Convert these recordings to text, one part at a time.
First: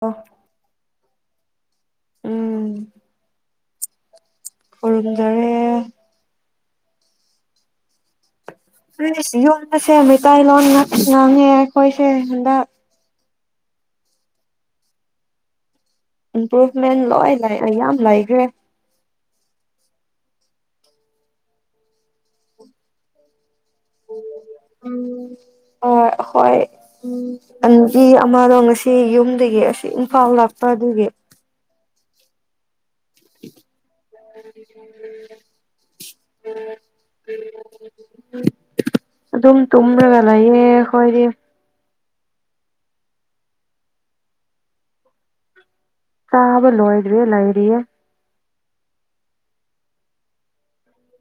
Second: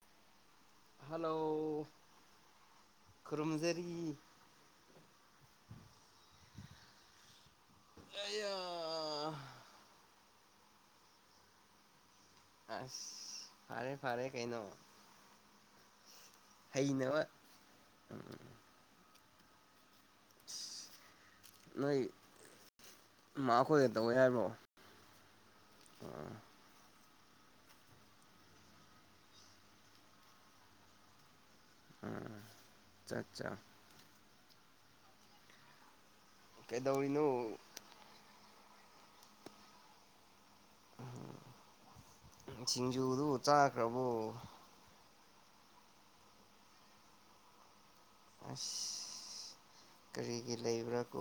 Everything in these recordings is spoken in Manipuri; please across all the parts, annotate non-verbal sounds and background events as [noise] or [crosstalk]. ꯑꯣ ꯍꯜꯂꯣ ꯎꯝ ꯈꯨꯔꯨꯝꯖꯔꯤ ꯈꯨꯔꯨꯝꯖꯔꯤ ꯑꯩꯌꯥ [unintelligible] ꯌꯨꯝ ꯑꯁꯦ ꯃꯩꯇꯩꯂꯣꯟ ꯉꯥꯛ ꯉꯥꯡꯉꯦ ꯑꯩꯈꯣꯏꯁꯦ ꯍꯟꯗꯛ ꯑꯁ ꯐꯔꯦ ꯐꯔꯦ ꯀꯩꯅꯣ ꯏꯝꯄ꯭ꯔꯨꯞꯃꯦꯟꯇ ꯍꯩꯅꯕ ꯂꯣꯏ ꯂꯩ ꯌꯥꯝ ꯂꯩꯈ꯭ꯔꯦ ꯑꯁ ꯅꯣꯏ ꯃꯥꯈꯣꯏꯗ ꯇꯧꯋꯦ ꯍꯥꯏꯕ꯭ꯔꯣ ꯎꯝ ꯍꯣꯏ ꯑꯥ ꯍꯣꯏ ꯎꯝ ꯑꯟꯕꯤ ꯑꯃꯔꯣ ꯉꯁꯤ ꯌꯨꯝꯗꯒꯤ ꯑꯁꯤ ꯏꯝꯐꯥꯜ ꯂꯥꯛꯄ ꯑꯗꯨꯒꯤ ꯎꯝ ꯆꯠꯆꯥ [unintelligible] ꯀꯩꯗꯧꯔꯤꯅꯣ ꯑꯗꯨꯝ ꯇꯨꯝꯔꯒ ꯂꯩꯌꯦ ꯑꯩꯈꯣꯏꯗꯤ ꯁꯤꯡꯖꯨꯗꯨ ꯆꯥꯈ꯭ꯔꯥꯕꯣ ꯆꯥꯕ ꯂꯣꯏꯗ꯭ꯔꯤꯌꯦ ꯂꯩꯔꯤꯌꯦ ꯑꯁ ꯀꯔꯤꯒꯤ ꯂꯩꯕ꯭ꯔꯥ ꯀꯣ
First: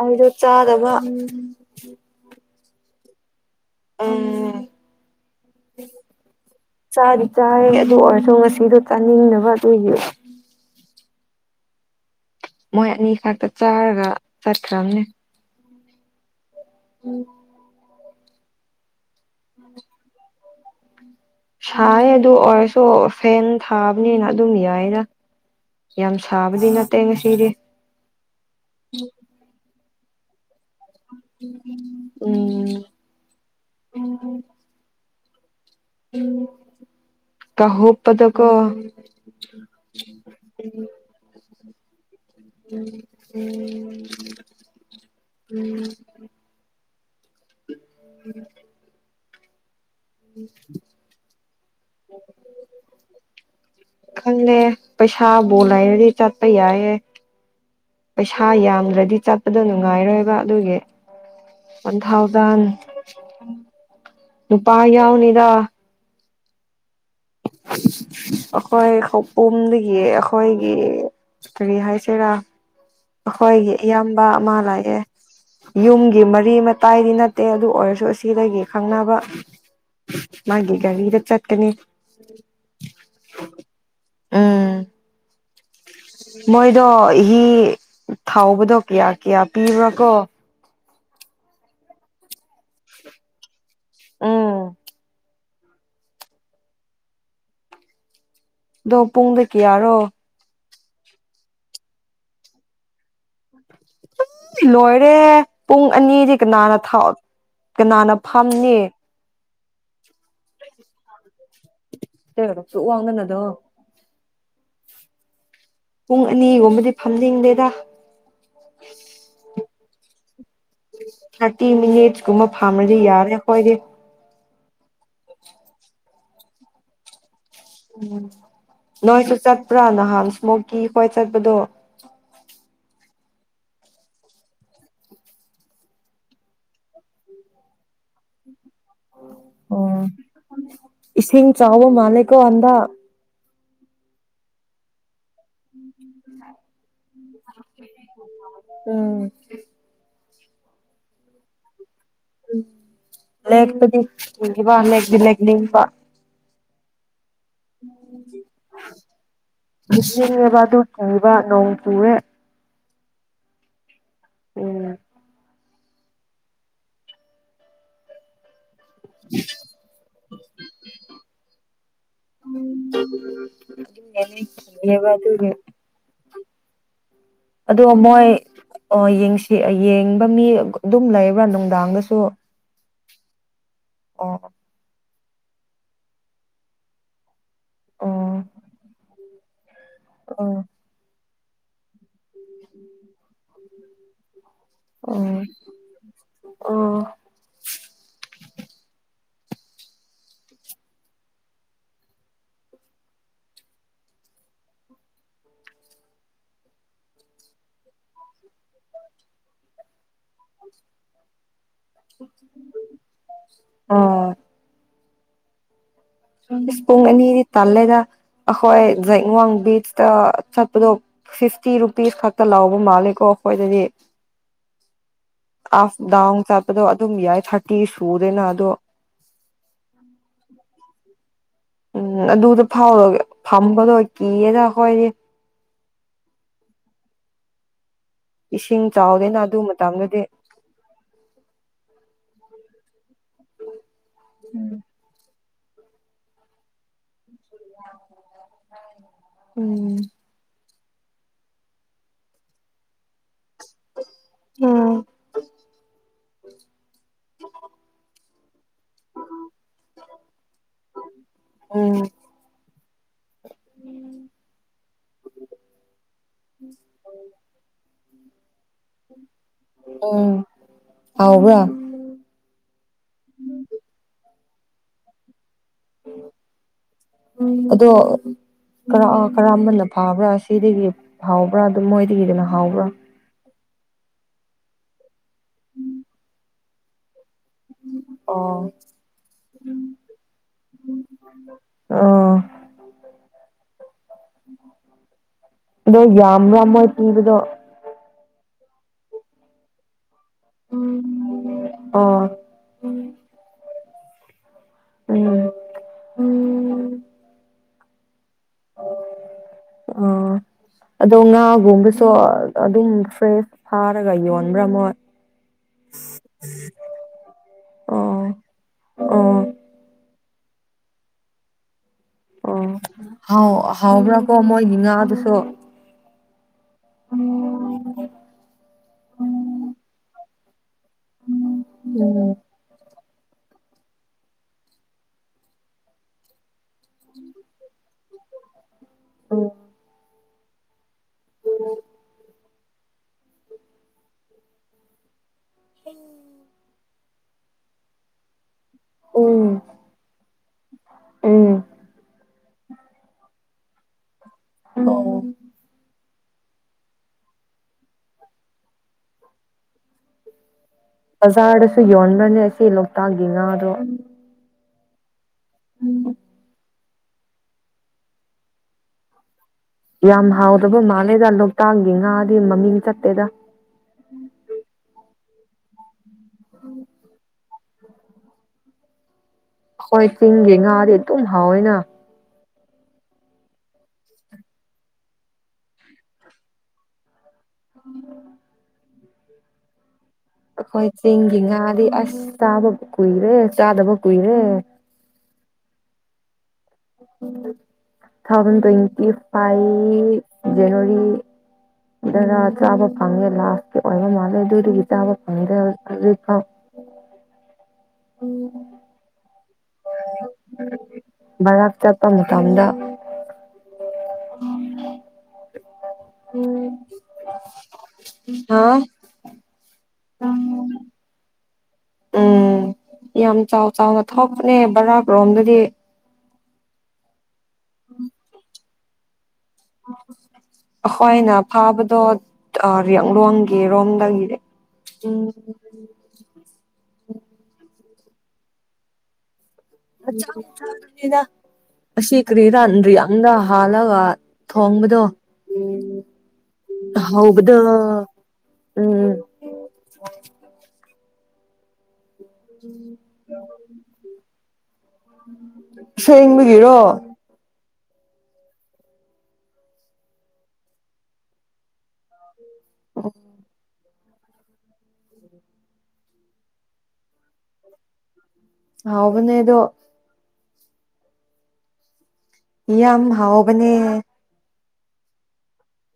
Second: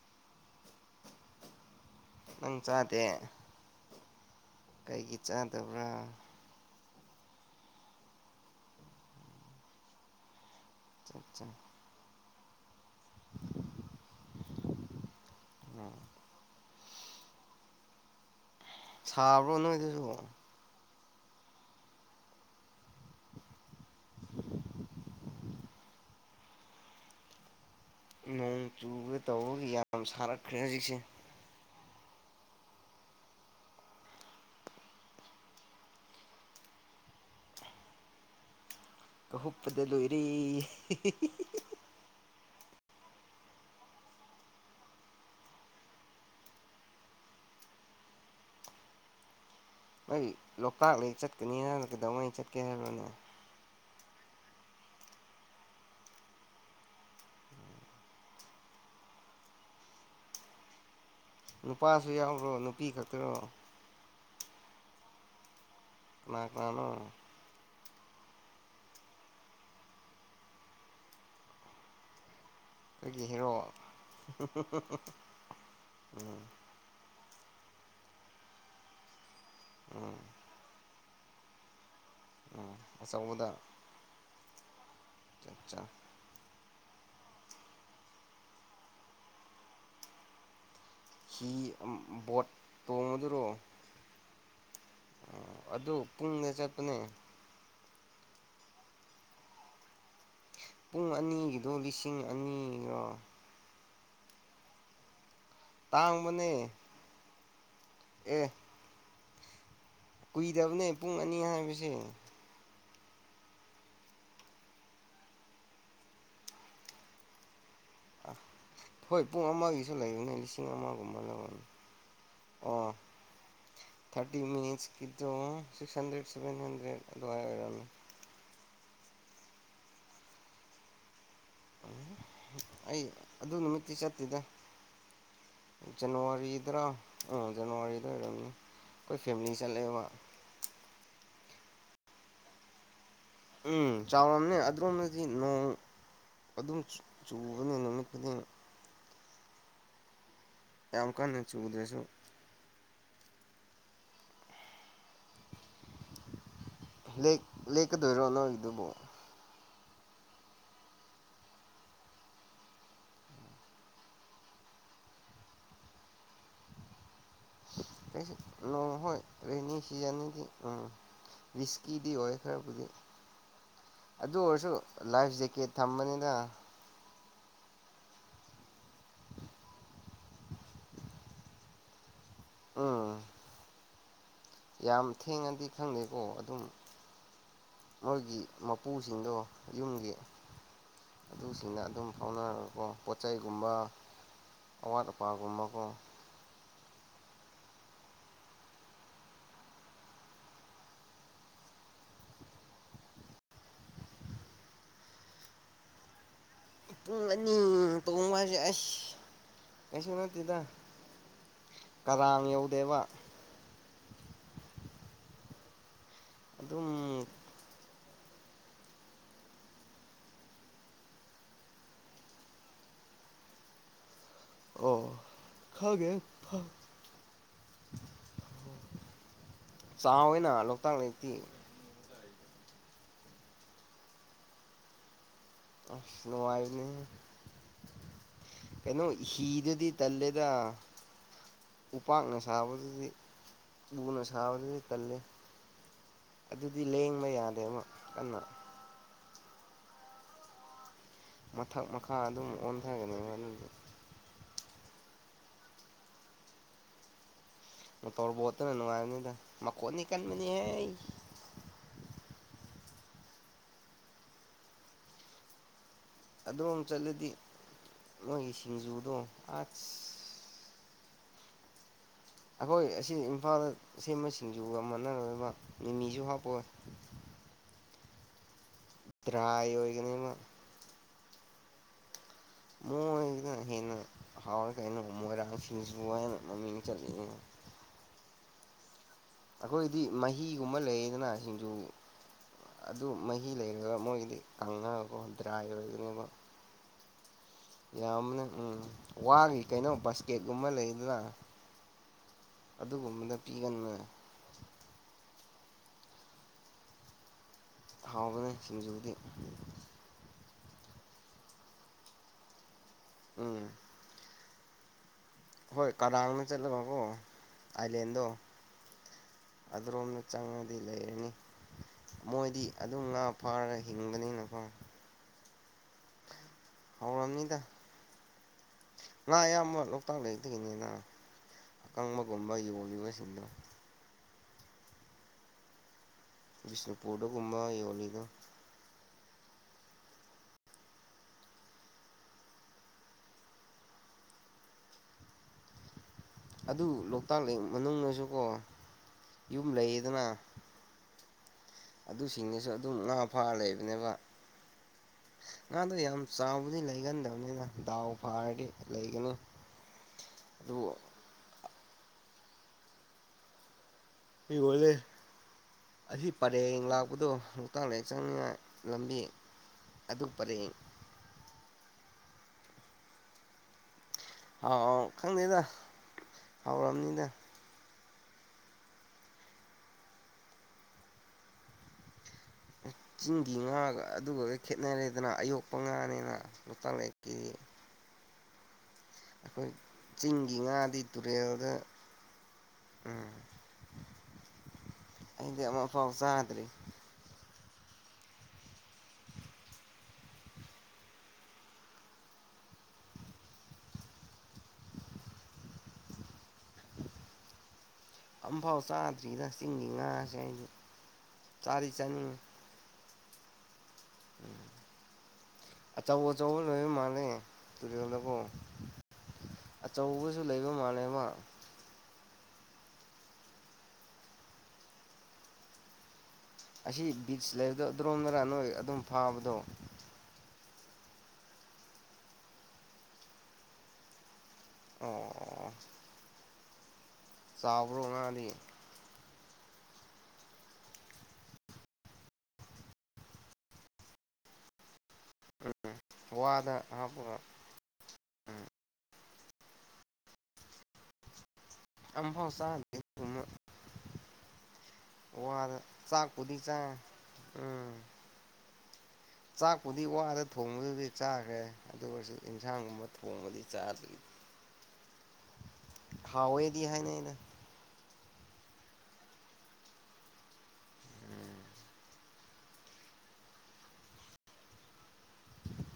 ꯑꯩꯗꯣ ꯆꯥꯗꯕ ꯅꯪ ꯆꯥꯗꯦ ꯎꯝ [inaudible] ꯀꯩꯒꯤ ꯆꯥꯗꯕ꯭ꯔ ꯆꯥꯗꯤ ꯆꯥꯏ ꯑꯗꯨ ꯑꯣꯏꯔꯁꯨ ꯉꯁꯤꯗꯣ ꯆꯥꯅꯤꯡꯗꯅꯕ ꯑꯗꯨꯒꯤ ꯆ ꯆ [unintelligible] ꯃꯣꯏ ꯑꯅꯤꯈꯛꯇ ꯆꯥꯔꯒ ꯆꯠꯈ꯭ꯔꯝꯅꯦ ꯎꯝ [unintelligible] [inaudible] ꯁꯥꯕ꯭ꯔꯣ ꯅꯣꯏꯗꯁꯨ ꯁꯥꯏꯌꯦ ꯑꯗꯨ ꯑꯣꯏꯔꯁꯨ ꯐꯦꯟ ꯊꯥꯕꯅꯤꯅ ꯑꯗꯨꯝ ꯌꯥꯏꯗ꯫ ꯌꯥꯝ ꯁꯥꯕꯗꯤ ꯅꯠꯇꯦ ꯉꯁꯤꯗꯤ ꯅꯣꯡ ꯆꯨꯒꯦ ꯇꯧꯕꯒꯤ ꯌꯥꯝ ꯁꯥꯔꯛꯈ꯭ꯔꯦ ꯍꯖꯤꯛꯁꯦ [inaudible] ꯎꯝ ꯀꯍꯣ ꯄꯗ ꯀꯣ [unintelligible] ꯀꯥꯍꯨꯞꯄꯗ ꯂꯣꯏꯔꯦ [inaudible] [unintelligible] ꯂꯣꯛꯇꯥꯛ ꯂꯦꯛ ꯆꯠꯀꯅꯤ ꯍꯥꯏꯕ ꯀꯩꯗꯧꯉꯩ ꯆꯠꯀꯦ ꯍꯥꯏꯕꯔꯣꯅꯦ ꯈꯪꯗꯦ ꯄꯩꯁꯥꯕꯣ ꯂꯩꯔꯗꯤ ꯆꯠꯄ ꯌꯥꯏꯌꯦ ꯄꯩꯁꯥ ꯌꯥꯝꯗ꯭ꯔꯗꯤ ꯆꯠꯄꯗꯨ ꯅꯨꯡꯉꯥꯏꯔꯣꯏꯕ ꯑꯗꯨꯒꯤ ꯋꯥꯟ ꯅꯨꯄꯥꯁꯨ ꯌꯥꯎꯕ꯭ꯔꯣ ꯊꯥꯎꯖꯟ ꯅꯨꯄꯤ ꯈꯛꯇꯔꯣ ꯅꯨꯄꯥ ꯌꯥꯎꯅꯤꯗ ꯀꯅꯥ ꯀꯅꯥꯅꯣ ꯑꯈꯣꯏ ꯈꯧꯄꯨꯝꯗꯒꯤ ꯑꯈꯣꯏꯒꯤ ꯀꯔꯤ ꯍꯥꯏꯁꯤꯔꯥ ꯑꯩꯈꯣꯏꯒꯤ ꯍꯦꯔꯣ ꯑꯈꯣꯏꯒꯤ ꯏꯌꯥꯝꯕ ꯑꯃ ꯂꯩꯌꯦ ꯌꯨꯝꯒꯤ ꯃꯔꯤ ꯃꯇꯥꯏꯗꯤ ꯅꯠ ꯇꯦ ꯑꯗꯨ ꯑꯣꯏꯔꯁꯨ ꯑꯁꯤꯗꯒꯤ ꯈꯪꯅꯕ ꯎꯝ ꯃꯥꯒꯤ ꯒꯥꯔꯤꯗ ꯆꯠꯀꯅꯤ ꯎꯝ ꯑꯆꯧꯕꯗ ꯎꯝ ꯑꯠꯆꯥ ꯃꯣꯏꯗꯣ ꯍꯤ ꯊꯥꯎꯕꯗꯣ ꯀꯌꯥ ꯀꯌꯥ ꯄꯤꯕ꯭ꯔꯥ ꯀꯣ ꯍꯤ ꯕꯣꯠ ꯇꯣꯡꯉꯗꯨꯔꯣ ꯎꯝ ꯑꯗꯨ ꯄꯨꯡꯗ ꯆꯠꯄꯅꯦ ꯗꯣ ꯄꯨꯡꯗ ꯀꯌꯥꯔꯣ ꯄꯨꯡ ꯑꯅꯤꯒꯤꯗꯨ ꯂꯤꯁꯤꯡ ꯑꯅꯤꯔꯣ [unintelligible] ꯂꯣꯏꯔꯦ ꯍꯦ ꯄꯨꯡ ꯑꯅꯤꯗꯤ ꯇꯥꯡꯕꯅꯦ ꯀꯅꯥꯅ ꯊꯥꯎꯑꯣ [unintelligible] ꯀꯅꯥꯅ ꯑꯦ ꯐꯥꯝꯅꯤ ꯀꯨꯏꯗꯕꯅꯦ ꯄꯨꯡ ꯑꯅꯤ ꯍꯥꯏꯕꯁꯦ [unintelligible] ꯄꯨꯡ ꯑꯅꯤꯒꯨꯝꯕꯗꯤ ꯐꯝꯅꯤꯡꯗꯦꯗꯥ ꯑꯥ ꯍꯣꯏ ꯄꯨꯡ ꯑꯃꯒꯤꯁꯨ ꯂꯩꯕꯅꯦ [unintelligible] ꯂꯧꯔꯅꯤ ꯊꯥꯔꯇꯤ ꯃꯤꯅꯤꯠꯁ ꯀꯨꯝꯕ ꯑꯣ ꯐꯝꯔꯗꯤ ꯌꯥꯔꯦ ꯈꯣꯏꯗꯤ ꯊꯥꯔꯇꯤ ꯃꯤꯅꯤꯠꯁ ꯀꯤꯗꯣ ꯁꯤꯛꯁ ꯍꯟꯗ꯭ꯔꯦꯠ ꯁꯦꯕꯦꯟ ꯍꯟꯗ꯭ꯔꯦꯠ ꯑꯗꯨꯋꯥꯏ ꯑꯣꯏꯔꯝꯅꯤ ꯎꯝ ꯅꯣꯏꯁꯨ ꯆꯠꯄ꯭ꯔꯥ ꯅꯍꯥꯟ ꯁꯃꯣꯀꯌ ꯈꯣꯏ ꯆꯠꯄꯗꯣ ꯑꯩ ꯑꯗꯨ ꯅꯨꯃꯤꯠꯇꯤ ꯆꯠꯇꯦꯗ ꯖꯅꯋꯥꯔꯤꯗꯔ ꯎ ꯖꯅꯋꯥꯔꯤꯗ ꯑꯣꯏꯔꯝꯅꯤ ꯑꯩꯈꯣꯏ ꯐꯦꯃꯤꯂꯤ ꯆꯠꯂꯦꯕ ꯑꯣ ꯏꯁꯤꯡ ꯆꯥꯎꯕ ꯃꯥꯂꯦꯀꯣ ꯍꯟꯗꯛ ꯎꯝ ꯆꯥꯎꯔꯝꯅꯤ ꯑꯗꯨꯔꯣꯝꯗꯥꯗꯤ ꯅꯣꯡ ꯑꯗꯨꯝ ꯆꯨ ꯆꯨꯕꯅꯤ ꯅꯨꯃꯤꯠ ꯈꯨꯗꯤꯡ ꯎꯝ ꯌꯥꯝ ꯀꯟꯅ ꯆꯨꯗ꯭ꯔꯁꯨ ꯎꯝ ꯂꯦꯄꯗꯤ ꯀꯨꯏꯈꯔ꯭ꯦꯕꯥ ꯂꯦꯛꯇꯤꯂꯦꯛ [unintelligible] ꯂꯦꯛ ꯂꯦꯛꯀꯗꯣꯏꯔꯣ ꯅꯣꯏꯗꯨꯕꯣ ꯍꯩꯁꯤꯜꯂꯥꯕꯥ ꯑꯗꯨ ꯀꯤꯕꯥ ꯅꯣꯡ ꯆꯨꯨꯔꯦ [unintelligible] ꯎꯝ ꯑꯩꯁꯤ ꯅꯣꯡꯍꯣꯏ ꯔꯦꯅꯤ ꯁꯤꯖꯟꯅꯦꯗꯤ ꯎꯃ [unintelligible] ꯔꯤꯁꯀꯤꯗꯤ ꯑꯣꯏ ꯈꯔꯕꯨꯗꯤ ꯑꯗꯨ ꯑꯣꯏꯔꯁꯨ ꯌꯦꯕ ꯂꯥꯏꯐ ꯑꯗꯨꯒꯤ ꯖꯦꯛꯀꯦꯠ ꯊꯝꯕꯅꯤꯗ ꯑꯗꯣ ꯃꯣꯏ ꯑꯣ ꯌꯦꯡꯁꯤ ꯌꯦꯡꯕ ꯃꯤ ꯒꯥ ꯗꯨꯝ ꯂꯩꯕ꯭ꯔꯥ ꯅꯨꯡꯗꯥꯡꯗꯁꯨ ꯎꯝ ꯑꯣ ꯌꯥꯝ ꯊꯦꯡꯉꯥꯗꯤ ꯈꯪꯗꯦꯀꯣ ꯑꯗꯨꯝ ꯃꯣꯏꯒꯤ ꯑꯣ ꯃꯄꯨꯁꯤꯡꯗꯣ ꯌꯨꯝꯒꯤ ꯑꯣ ꯑꯗꯨꯁꯤꯡꯅ ꯑꯗꯨꯝ ꯐꯥꯎꯅꯔꯀꯣ ꯄꯣꯠ ꯆꯩꯩꯒꯨꯝꯕ ꯑꯋꯥꯠ ꯑꯄꯥꯒꯨꯝꯕꯀꯣ ꯑꯣ ꯄꯨꯡ ꯑꯅꯤ ꯇꯣꯡꯕꯁꯦ ꯑꯁ ꯀꯩꯁꯨ ꯅꯠꯇꯦꯗ ꯀꯔꯥꯡ ꯌꯧꯗꯦꯕ ꯑꯥ ꯑꯗꯨꯝ ꯄꯨꯡ ꯑꯅꯤꯗꯤ ꯇꯜꯂꯦꯗ ꯑꯩꯈꯣꯏ ꯖꯦꯡꯋꯥꯡ ꯕꯤꯆꯇ ꯆꯠꯄꯗꯣ [unintelligible] ꯐꯤꯐꯇꯤ ꯔꯨꯄꯤꯁ ꯈꯛꯇ ꯂꯥꯎꯕ ꯃꯥꯂꯦꯀꯣ ꯑꯩꯈꯣꯏꯗꯗꯤ ꯑꯣ ꯈꯪꯗꯦ ꯑꯐ ꯗꯥꯎꯟ ꯆꯠꯄꯗꯣ ꯑꯗꯨꯝ ꯌꯥꯏ ꯊꯥꯔꯇꯤ ꯁꯨꯗꯦꯅ ꯑꯗꯣ ꯆꯥꯎꯏꯅ ꯂꯣꯛꯇꯥꯛ ꯂꯦꯛꯇꯤ ꯎꯝ ꯑꯗꯨꯗ ꯐꯥꯎꯔꯒꯥ ꯐꯝꯕꯗꯣ ꯀꯤꯌꯦꯗ ꯈꯣꯢꯗꯤ ꯑꯁ ꯅꯨꯡꯉꯥꯏꯕꯅꯤꯍꯦ ꯏꯁꯤꯡ ꯀꯩꯅꯣ ꯆꯥꯎꯗꯦꯅ ꯑꯗꯨ ꯍꯤꯗꯨꯗꯤ ꯃꯇꯝꯗꯗꯤ ꯇꯜꯂꯦꯗ ꯎꯄꯥꯛꯅ ꯁꯥꯕꯗꯨꯗꯤ ꯅꯨꯅ ꯎꯝ ꯁꯥꯕꯗꯨꯗꯤ ꯇꯜꯂꯦ ꯑꯗꯨꯗꯤ ꯂꯦꯡꯕ ꯌꯥꯗꯦꯕ ꯀꯟꯅ ꯎꯝ ꯃꯊꯛ ꯃꯈꯥ ꯑꯗꯨꯝ ꯑꯣꯟꯊꯒꯅꯦꯕ ꯑꯗꯨꯗꯤ ꯎꯝ ꯃꯣꯇꯣꯔ ꯕꯣꯠꯇꯅ ꯅꯨꯡꯉꯥꯏꯕꯅꯤꯗ ꯃꯈꯣꯟꯗꯤ ꯀꯟꯕꯅꯤꯍꯦ ꯎꯝ ꯑꯗꯣꯝ ꯆꯠꯂꯗꯤ ꯃꯣꯏꯒꯤ ꯁꯤꯡꯖꯨꯗꯣ ꯑꯁ ꯎꯝ ꯍꯥꯎꯕ꯭ꯔꯥ ꯑꯩꯈꯣꯏ ꯑꯁꯤ ꯏꯝꯐꯥꯜꯗ ꯁꯦꯝꯕ ꯁꯤꯡꯖꯨꯒ ꯃꯥꯟꯅꯔꯣꯢꯕ ꯃꯤꯃꯤꯁꯨ ꯍꯥꯞꯄꯣꯢ ꯑꯗꯣ ꯀꯔꯥꯝ ꯗ꯭ꯔꯥꯏ ꯀꯔꯥꯝꯕꯅ ꯐꯥꯕ꯭ꯔꯥ ꯑꯣꯏꯒꯅꯦꯕ ꯁꯤꯗꯒꯤ ꯍꯥꯎꯕ꯭ꯔꯥ ꯑꯗꯨꯝ ꯃꯣꯏꯗꯒꯤꯗꯨꯅ ꯃꯣꯏꯖꯤꯅ ꯍꯦꯟꯅ ꯍꯥꯎꯋꯦ ꯀꯩꯅꯣ ꯃꯣꯏꯔꯥꯡ ꯁꯤꯡꯖꯨ ꯍꯥꯏꯅ ꯃꯃꯤꯡ ꯆꯠꯂꯤꯅꯦ ꯑꯣ ꯑꯈꯣꯏꯗꯤ ꯃꯍꯤꯒꯨꯝꯕ ꯂꯩꯌꯦꯗꯅ ꯁꯤꯡꯖꯨ ꯑꯥ ꯑꯗꯨ ꯃꯍꯤ ꯂꯩꯔꯒ ꯃꯣꯏꯗꯤ ꯀꯪꯉꯥꯒꯀꯣ ꯗ꯭ꯔꯥꯏꯒ ꯂꯩꯒꯅꯤꯕ ꯏꯕꯗꯣ ꯌꯥꯝꯕꯅꯦ ꯎꯝ ꯋꯥꯒꯤ ꯀꯩꯅꯣ ꯕꯁ ꯀꯦꯛꯒꯨꯝꯕ ꯂꯩꯗꯅ ꯑꯣ ꯎꯝ ꯑꯗꯨꯒꯨꯝꯕꯗ ꯄꯤꯒꯟꯕꯅꯦ ꯎꯝ ꯍꯥꯎꯕꯅꯦ ꯁꯤꯡꯖꯨꯗꯤ ꯑꯣ ꯑꯗꯣ ꯉꯥ ꯒꯨꯝꯕꯁꯨ ꯑꯗꯨꯝ ꯐ꯭ꯔꯦꯁ ꯎꯝ ꯐꯥꯔꯒ ꯌꯣꯟꯕ꯭ꯔꯥ ꯃꯣꯏ ꯍꯣꯏ ꯀꯔꯥꯡꯗ ꯆꯠꯂꯒꯀꯣ ꯑꯥꯏꯂꯦꯟꯗꯣ ꯑꯣ ꯑꯣ ꯑꯗꯨꯔꯣꯝꯗ ꯆꯪꯉꯗꯤ ꯂꯩꯔꯅꯤ ꯃꯣꯏꯗꯤ ꯑꯣ ꯑꯗꯨꯝ ꯉꯥ ꯍꯥꯎ ꯐꯥꯔꯒ ꯍꯥꯎꯕ꯭ꯔꯥꯀꯣ ꯍꯤꯡꯕꯅꯤꯅꯀꯣ ꯃꯣꯏꯒꯤ ꯉꯥꯗꯨꯁꯨ ꯍꯧꯔꯝꯅꯤꯗ ꯉꯥ ꯑꯌꯥꯝꯕ ꯂꯣꯛꯇꯥꯛ ꯂꯦꯛꯇꯒꯤꯅꯤꯗ ꯎꯝ ꯑꯀꯪꯕꯒꯨꯝꯕ ꯌꯣꯜꯂꯤꯕꯁꯤꯡꯗꯣ ꯕꯤꯁꯅꯨꯄꯨꯔꯗꯒꯨꯝꯕ ꯌꯣꯜꯂꯤꯗꯣ ꯎꯝ [unintelligible] ꯑꯗꯨ ꯂꯣꯛꯇꯥꯛ ꯂꯦꯛ ꯃꯅꯨꯡꯗꯁꯨꯀꯣ ꯎꯝ ꯌꯨꯝ ꯂꯩꯌꯦꯗꯅ ꯎꯝ ꯑꯗꯨꯁꯤꯡꯅꯦꯁꯨ ꯑꯗꯨꯝ ꯉꯥ ꯐꯥꯔꯒ ꯂꯩꯕꯅꯦꯕ ꯑꯣ ꯉꯥꯗꯣ ꯌꯥꯝ ꯆꯥꯎꯕꯗꯤ ꯂꯩꯒꯟꯗꯕꯅꯤꯊ ꯗꯥꯎ ꯐꯥꯔꯗꯤ ꯂꯩꯒꯅꯤ ꯗꯨ ꯕꯖꯥꯔꯗꯁꯨ ꯌꯣꯟꯕ꯭ꯔꯅꯦ ꯁꯤ ꯂꯣꯛꯇꯥꯛꯒꯤ ꯉꯥꯗꯣ ꯍꯤ ꯍꯣꯜꯂꯦ ꯑꯁꯤ ꯄꯔꯦꯡ ꯂꯥꯛꯄꯗꯣ ꯂꯣꯛꯇꯥꯛꯂꯦꯛ ꯆꯪꯅꯤꯉꯥꯏ ꯂꯝꯕꯤ ꯑꯗꯨ ꯌꯥꯝ ꯄꯔꯦꯡ ꯍꯥꯎꯗꯕ ꯃꯥꯜꯂꯦꯗ ꯂꯣꯛꯇꯥꯛꯒꯤ ꯉꯥꯗꯤ ꯃꯃꯤꯡ ꯆꯠꯇꯦꯗ ꯍꯥꯎ ꯈꯪꯗꯦꯗ ꯍꯥꯎꯔꯝꯅꯤꯗ ꯑꯈꯣꯏ ꯆꯤꯡꯒꯤ ꯉꯥꯗꯤ ꯑꯗꯨꯝ ꯍꯥꯎꯋꯦꯅ ꯆꯤꯡꯒꯤ ꯉꯥꯒ ꯑꯗꯨꯒ ꯈꯦꯠꯅꯔꯦꯗꯅ ꯑꯌꯣꯛꯄ ꯉꯥꯅꯤꯅ ꯂꯣꯛꯇꯥꯛ ꯂꯦꯛꯀꯤꯗꯤ [inaudible] ꯑꯈꯣꯏ ꯑꯩꯈꯣꯏ ꯆꯤꯡꯒꯤ ꯉꯥꯗꯤ ꯑꯁ ꯆꯥꯕ ꯎꯝ ꯀꯨꯏꯔꯦ ꯆꯥꯗꯕ ꯀꯨꯏꯔꯦ ꯑꯩꯗꯤ ꯑꯃꯐꯥꯎ ꯆꯥꯗ꯭ꯔꯤ ꯊꯥꯎꯖꯟ ꯇ꯭ꯋꯦꯟꯇꯤ ꯐꯥꯏꯚ ꯖꯟꯋꯥꯔꯤ ꯗꯥꯔꯥ ꯆꯥꯕ ꯐꯪꯉꯦ ꯂꯥꯁꯀꯤ ꯑꯣꯏꯕ ꯃꯥꯜꯂꯦ ꯑꯗꯨ ꯑꯗꯨꯒꯤ ꯆꯥꯕ ꯐꯪꯗ꯭ꯔꯦ ꯍꯧꯖꯤꯛꯐꯧ ꯑꯝꯐꯥꯎ ꯆꯥꯗ꯭ꯔꯤꯗ ꯆꯤꯡꯒꯤ ꯉꯥꯁꯦ ꯑꯩꯗꯤ ꯚꯔꯥꯛ ꯆꯥꯗꯤ ꯆꯠꯄ ꯆꯥꯅꯤꯡꯉꯤ ꯃꯇꯝꯗ ꯑꯆꯧ ꯑꯆꯧꯕ ꯂꯣꯏꯕ ꯃꯥꯜꯂꯦ ꯇꯨꯔꯦꯜꯗꯀꯣ ꯍꯥ ꯑꯆꯧꯕꯁꯨ ꯂꯩꯕ ꯃꯥꯜꯂꯦꯕ ꯎꯝ ꯌꯥꯝ ꯆꯥꯎ ꯆꯥꯎꯅ ꯊꯣꯛꯄꯅꯦ ꯕꯔꯥꯛꯔꯣꯝꯗꯗꯤ ꯑꯁꯤ ꯕꯤꯆ ꯂꯩꯕ ꯑꯗ꯭ꯔꯣꯝꯗꯔ ꯅꯣꯏ ꯑꯗꯨꯝ ꯐꯥꯕꯗꯣ ꯑꯩꯈꯣꯏꯅ ꯐꯥꯕꯗꯣ ꯑ ꯌꯥꯡꯂꯣꯡꯒꯤ ꯔꯣꯝꯗꯒꯤꯅꯦ ꯑꯣ ꯆꯥꯕꯔꯣ ꯉꯥꯗꯤ ꯃꯆꯥ ꯃꯆꯥ [unintelligible] ꯑꯁꯤ ꯀꯔꯤꯔꯥ ꯌꯥꯝꯅ ꯍꯥꯜꯂꯒ ꯊꯣꯡꯕꯗꯣ ꯎꯝ ꯋꯥꯗ ꯍꯥꯞꯄꯒ ꯍꯧꯕꯗꯣ ꯎꯝ ꯑꯝꯐꯥꯎ ꯆꯥꯗ꯭ꯔꯤ ꯑꯗꯨꯒꯨꯝꯕ ꯋꯥꯗ ꯆꯥꯛꯄꯨꯗꯤ ꯑꯁꯦꯡꯕꯒꯤꯔꯣ ꯆꯥꯔꯦ ꯎꯝ ꯆꯥꯛꯄꯨꯗꯤ ꯋꯥꯗ ꯊꯣꯡꯕꯗꯨꯗꯤ ꯆꯥꯈ꯭ꯔꯦ ꯑꯗꯨꯒꯁꯨ ꯏꯟꯁꯥꯡꯒꯨꯝꯕ ꯊꯣꯡꯕꯗꯤ ꯆꯥꯗ꯭ꯔꯤ ꯍꯥꯎꯋꯦꯗꯤ ꯍꯥꯏꯅꯩꯗ ꯍꯥꯎꯕꯅꯦ ꯑꯗꯣ ꯎꯝ ꯌꯥꯝ ꯍꯥꯎꯕꯅꯦ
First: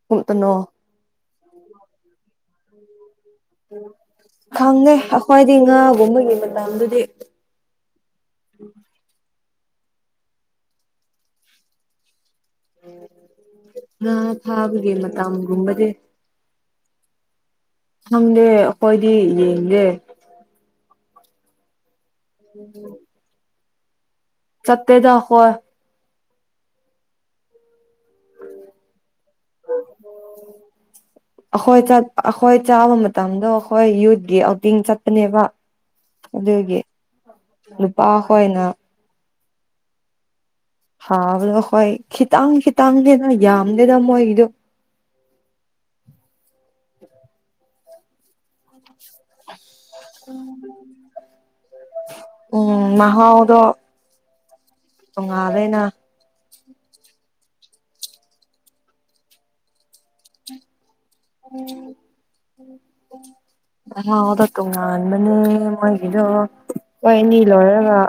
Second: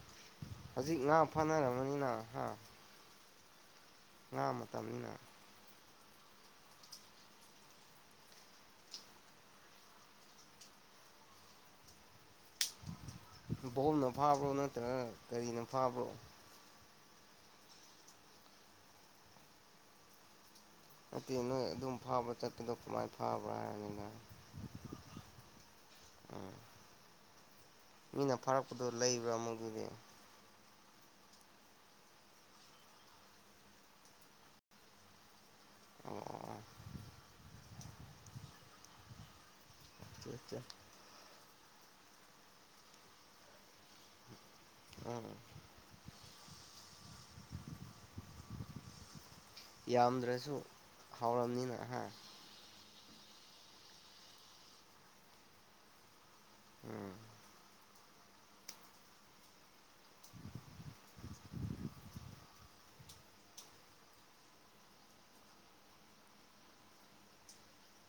[unintelligible] ꯅꯣ ꯍꯧꯖꯤꯛ ꯉꯥ ꯐꯥꯅꯔꯝꯃꯅꯤꯅ ꯍꯥ ꯉꯥ ꯈꯪꯉꯦ ꯃꯇꯝꯅꯤꯅ ꯑꯩꯈꯣꯏꯗꯤ ꯉꯥꯒꯨꯝꯕꯒꯤ ꯃꯇꯥꯡꯗꯨꯗꯤ [unintelligible] ꯕꯣꯜꯅ ꯉꯥ ꯐꯥꯕ꯭ꯔꯣ ꯐꯥꯕꯒꯤ ꯅꯠꯇ꯭ꯔꯒ ꯀꯔꯤꯅ ꯃꯇꯝꯒꯨꯝꯕꯗꯤ ꯐꯥꯕ꯭ꯔꯣ ꯈꯪꯗꯦ ꯑꯩꯈꯣꯏꯗꯤ ꯌꯦꯡꯗꯦ ꯅꯠꯇꯦ ꯅꯣꯏ ꯑꯗꯨꯝ ꯐꯥꯕ ꯆꯠꯄꯗꯣ ꯀꯃꯥꯏꯅ ꯐꯥꯕ꯭ꯔꯥ ꯍꯥꯏꯕꯅꯤꯅ ꯆꯠꯇꯦꯗ ꯑꯈꯣꯏ ꯎꯝ ꯃꯤꯅ ꯐꯥꯔꯛꯄꯗꯣ ꯂꯩꯕ꯭ꯔꯥ ꯑꯃꯨꯛ ꯑꯗꯨꯗꯤ ꯑꯩꯈꯣꯏ ꯆꯠ ꯑꯩꯈꯣꯏ ꯆꯥꯕ ꯃꯇꯝꯗꯣ ꯑꯩꯈꯣꯏ ꯌꯨꯠꯀꯤ ꯑꯥꯎꯇꯤꯡ ꯆꯠꯄꯅꯦꯕ ꯑꯣ ꯑꯣ ꯑꯣ ꯑꯗꯨꯒꯤ ꯅꯨꯄꯥ ꯍꯣꯏꯅ [unintelligible] ꯍꯥꯎꯋꯦꯕ ꯈꯣꯏ ꯈꯤꯇꯪ ꯈꯤꯇꯪꯅꯤꯗ ꯌꯥꯝꯗꯦꯗ ꯃꯣꯏꯒꯤꯗꯣ ꯎꯝ ꯌꯥꯝꯗ꯭ꯔꯁꯨ ꯍꯥꯎꯔꯝꯅꯤꯅ ꯍꯥ ꯎꯝ ꯃꯍꯥꯎꯗꯣ ꯇꯣꯉꯥꯜꯂꯦꯅ ꯎꯝ [unintelligible] ꯃꯍꯥꯎꯗꯣ ꯇꯣꯉꯥꯟꯕꯅꯦ ꯃꯣꯏꯒꯤꯗꯣ ꯈꯣꯏ ꯑꯅꯤ ꯂꯣꯏꯔꯒ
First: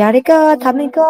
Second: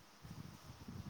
ꯌꯥꯔꯦꯀꯣ ꯊꯝꯃꯦꯀꯣ